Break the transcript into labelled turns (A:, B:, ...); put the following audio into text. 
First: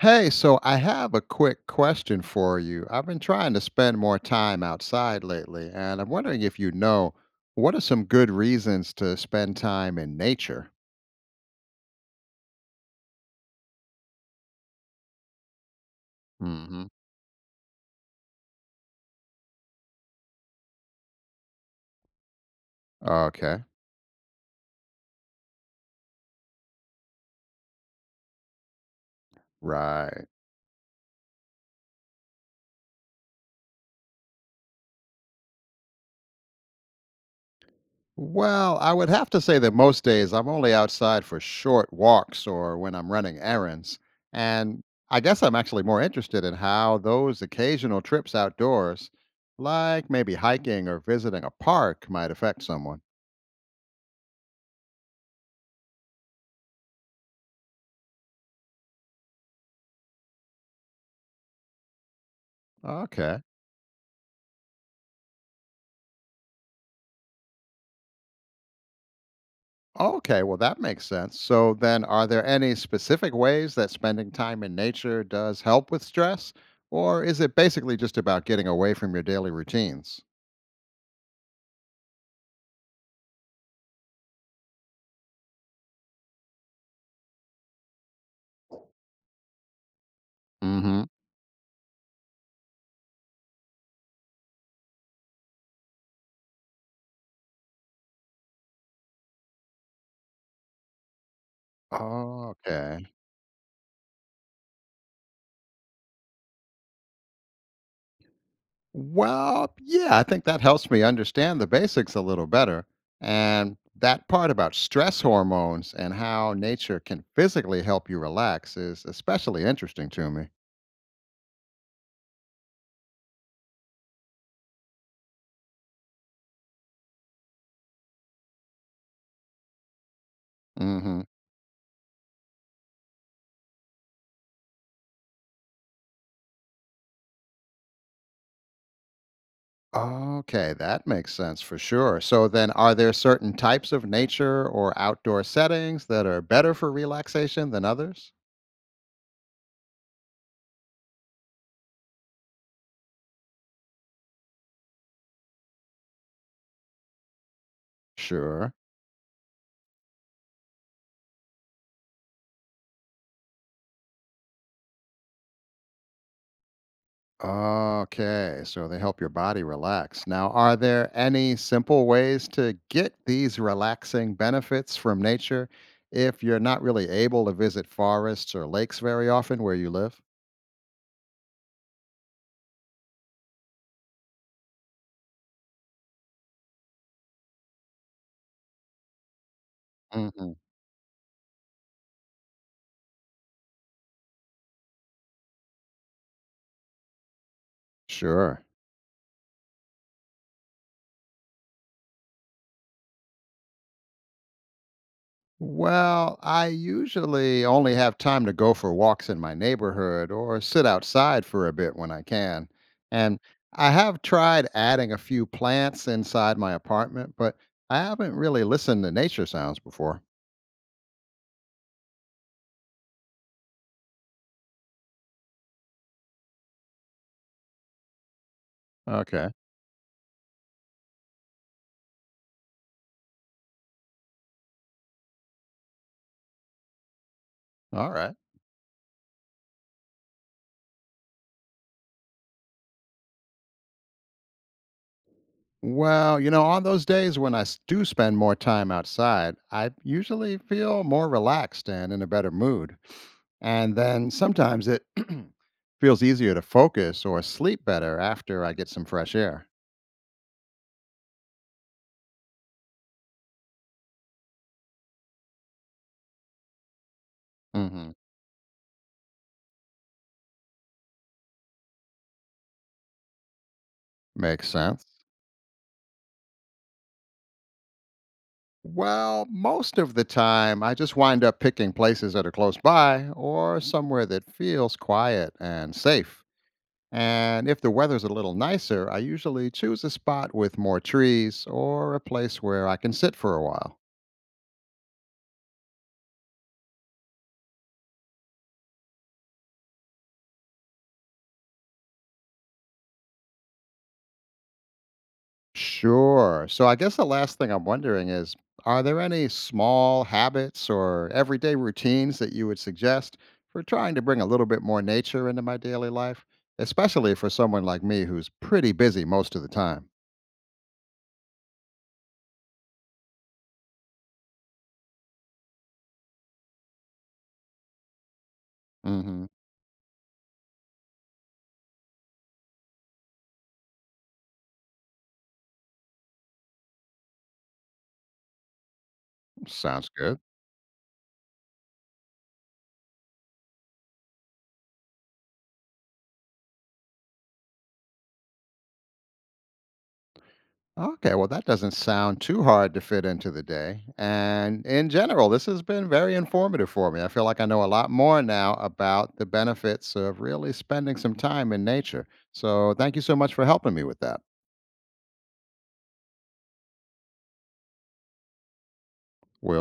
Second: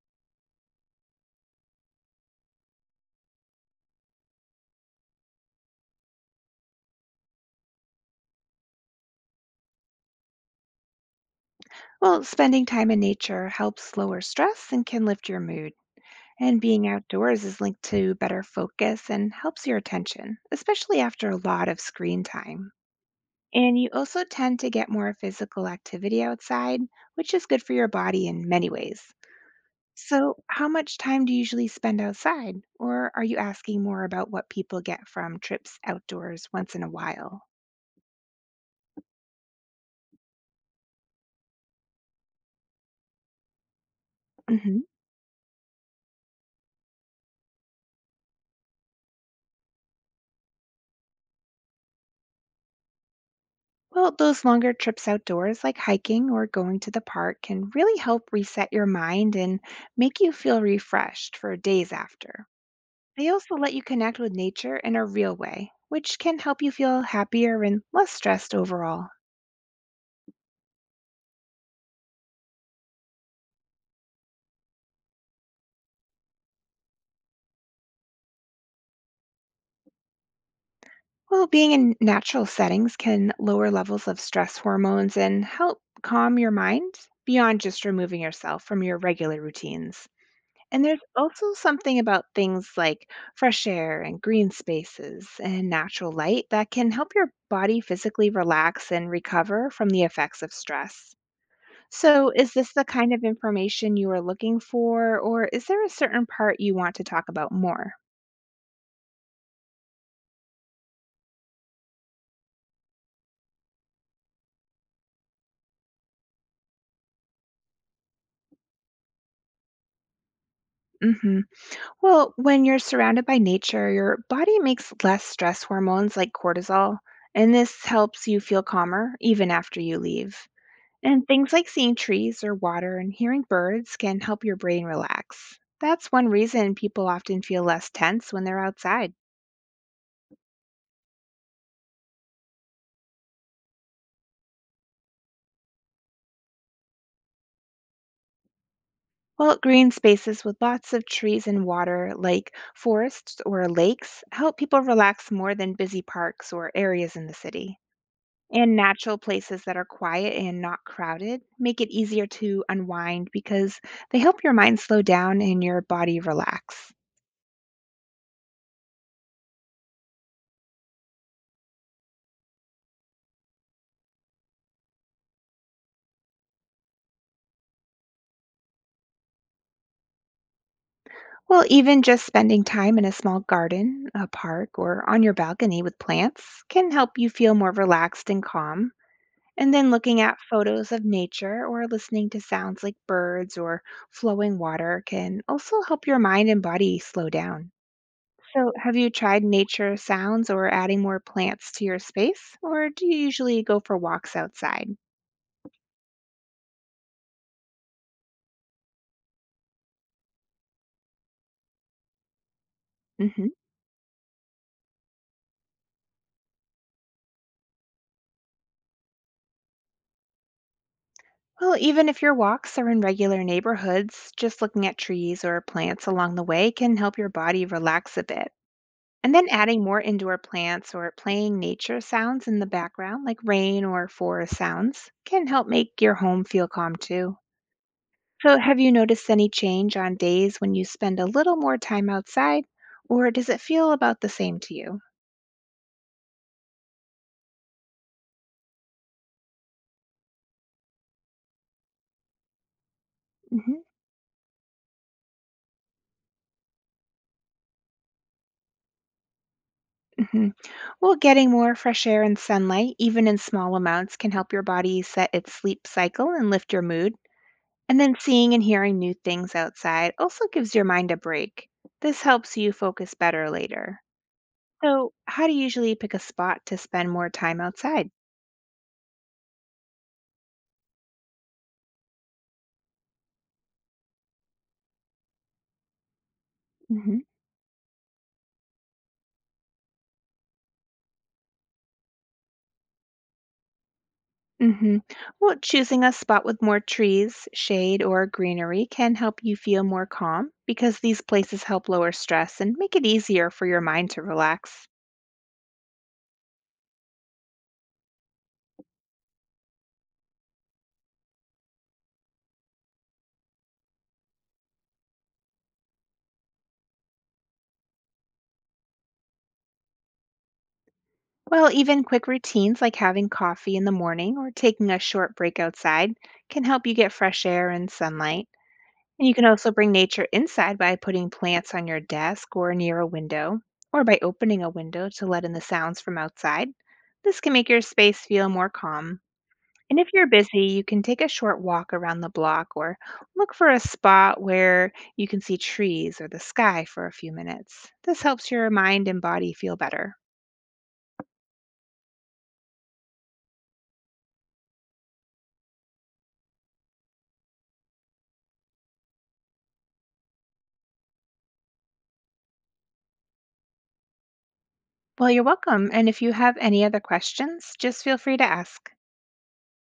A: Hey, so I have a quick question for you. I've been trying to spend more time outside lately, and I'm wondering if you know what are some good reasons to spend time in nature?
B: Well, spending time in nature helps lower stress and can lift your mood. And
A: Hmm.
B: being outdoors is linked to better focus and helps your attention, especially after a lot of screen time.
A: Okay,
B: And you also tend to get more physical activity outside, which is good for your body in many ways.
A: right.
B: So, how much time do you usually spend outside? Or are you asking more about what people get from trips outdoors once in a while?
A: Well, I would have to say that most days I'm only outside for short walks or when I'm running errands.
B: Mm-hmm.
A: And I guess I'm actually more interested in how those occasional trips outdoors, like maybe hiking or visiting a park, might affect someone.
B: Well, those longer trips outdoors, like hiking or going to the park, can really help reset your mind and make you feel refreshed for days after. They
A: Okay.
B: also let you connect with nature in a real way, which can help you feel happier and less stressed overall.
A: Okay, well, that makes sense. So, then are there any specific ways that spending time in nature does help with stress? Or is it basically just about getting away from your daily routines?
B: Well, being in natural settings can lower levels of stress hormones and help calm your mind beyond just removing yourself from your regular routines. And there's
A: Hmm.
B: also something about things like fresh air and green spaces and natural light that can help your body physically relax and recover from the effects of stress. So, is this the
A: Okay.
B: kind of information you are looking for, or is there a certain part you want to talk about more?
A: Well, yeah, I think that helps me understand the basics a little better. And that part about stress hormones and how nature can physically help you relax is especially interesting to me.
B: Hmm. Well, when you're surrounded by nature, your body makes less stress hormones like cortisol, and this helps you feel calmer even after you leave.
A: Hmm.
B: And things like seeing trees or water and hearing birds can help your brain relax. That's one reason people often feel less tense when they're outside.
A: Okay, that makes sense for sure. So then are there certain types of nature or outdoor settings that are better for relaxation than others?
B: Well, green spaces with lots of trees and water, like forests or lakes, help people relax more than busy parks or areas in the city.
A: Sure.
B: And natural places that are quiet and not crowded make it easier to unwind because they help your mind slow down and your body relax.
A: Okay, so they help your body relax. Now, are there any simple ways to get these relaxing benefits from nature if you're not really able to visit forests or lakes very often where you live?
B: Well, even just spending time in a small garden, a park, or on your balcony with plants can help you feel more relaxed and calm. And then looking at
A: Hmm.
B: photos of nature or listening to sounds like birds or flowing water can also help your mind and body slow down.
A: Sure.
B: So, have you tried nature sounds or adding more plants to your space, or do you usually go for walks outside?
A: Well, I usually only have time to go for walks in my neighborhood or sit outside for a bit when I can. And
B: Hmm.
A: I have tried adding a few plants inside my apartment, but I haven't really listened to nature sounds before.
B: Well, even if your walks are in regular neighborhoods, just looking at trees or plants along the way can help your body relax a bit. And then
A: Okay.
B: adding more indoor plants or playing nature sounds in the background, like rain or forest sounds, can help make your home feel calm too.
A: All right.
B: So, have you noticed any change on days when you spend a little more time outside, or does it feel about the same to you?
A: Well, on those days when do spend more time outside, I usually feel more relaxed and in a better mood.
B: Hmm.
A: And then sometimes it feels easier to focus or sleep better after I get some fresh air.
B: Hmm. Well, getting more fresh air and sunlight, even in small amounts, can help your body set its sleep cycle and lift your mood. And
A: Hmm.
B: then seeing and hearing new things outside also gives your mind a break. This helps you focus better later.
A: Makes sense.
B: So, how do you usually pick a spot to spend more time outside?
A: Well, most of the time, I just wind up picking places that are close by or somewhere that feels quiet and safe.
B: Hmm.
A: And if the weather's a little nicer, I usually choose a spot with more trees or a place where I can sit for a while.
B: Hmm. Well, choosing a spot with more trees, shade, or greenery can help you feel more calm because these places help lower stress and make it easier for your mind to relax.
A: Sure. So I guess the last thing I'm wondering is, are there any small habits or everyday routines that you would suggest for trying to bring a little bit more nature into my daily life, especially for someone like me who's pretty busy most of the time?
B: Well, even quick routines like having coffee in the morning or taking a short break outside can help you get fresh air and sunlight. And you can
A: Hmm.
B: also bring nature inside by putting plants on your desk or near a window, or by opening a window to let in the sounds from outside. This can make your space feel more calm. And
A: Sounds
B: if you're
A: good.
B: busy, you can take a short walk around the block or look for a spot where you can see trees or the sky for a few minutes. This helps your mind and body feel better.
A: Okay, well, that doesn't sound too hard to fit into the day. And in general, this has been very informative for me. I feel like I know a lot more now about the benefits of really spending some time in nature. So thank you so much for helping me with that.
B: Well, you're welcome. And if you have any other questions, just feel free to ask.
A: Well,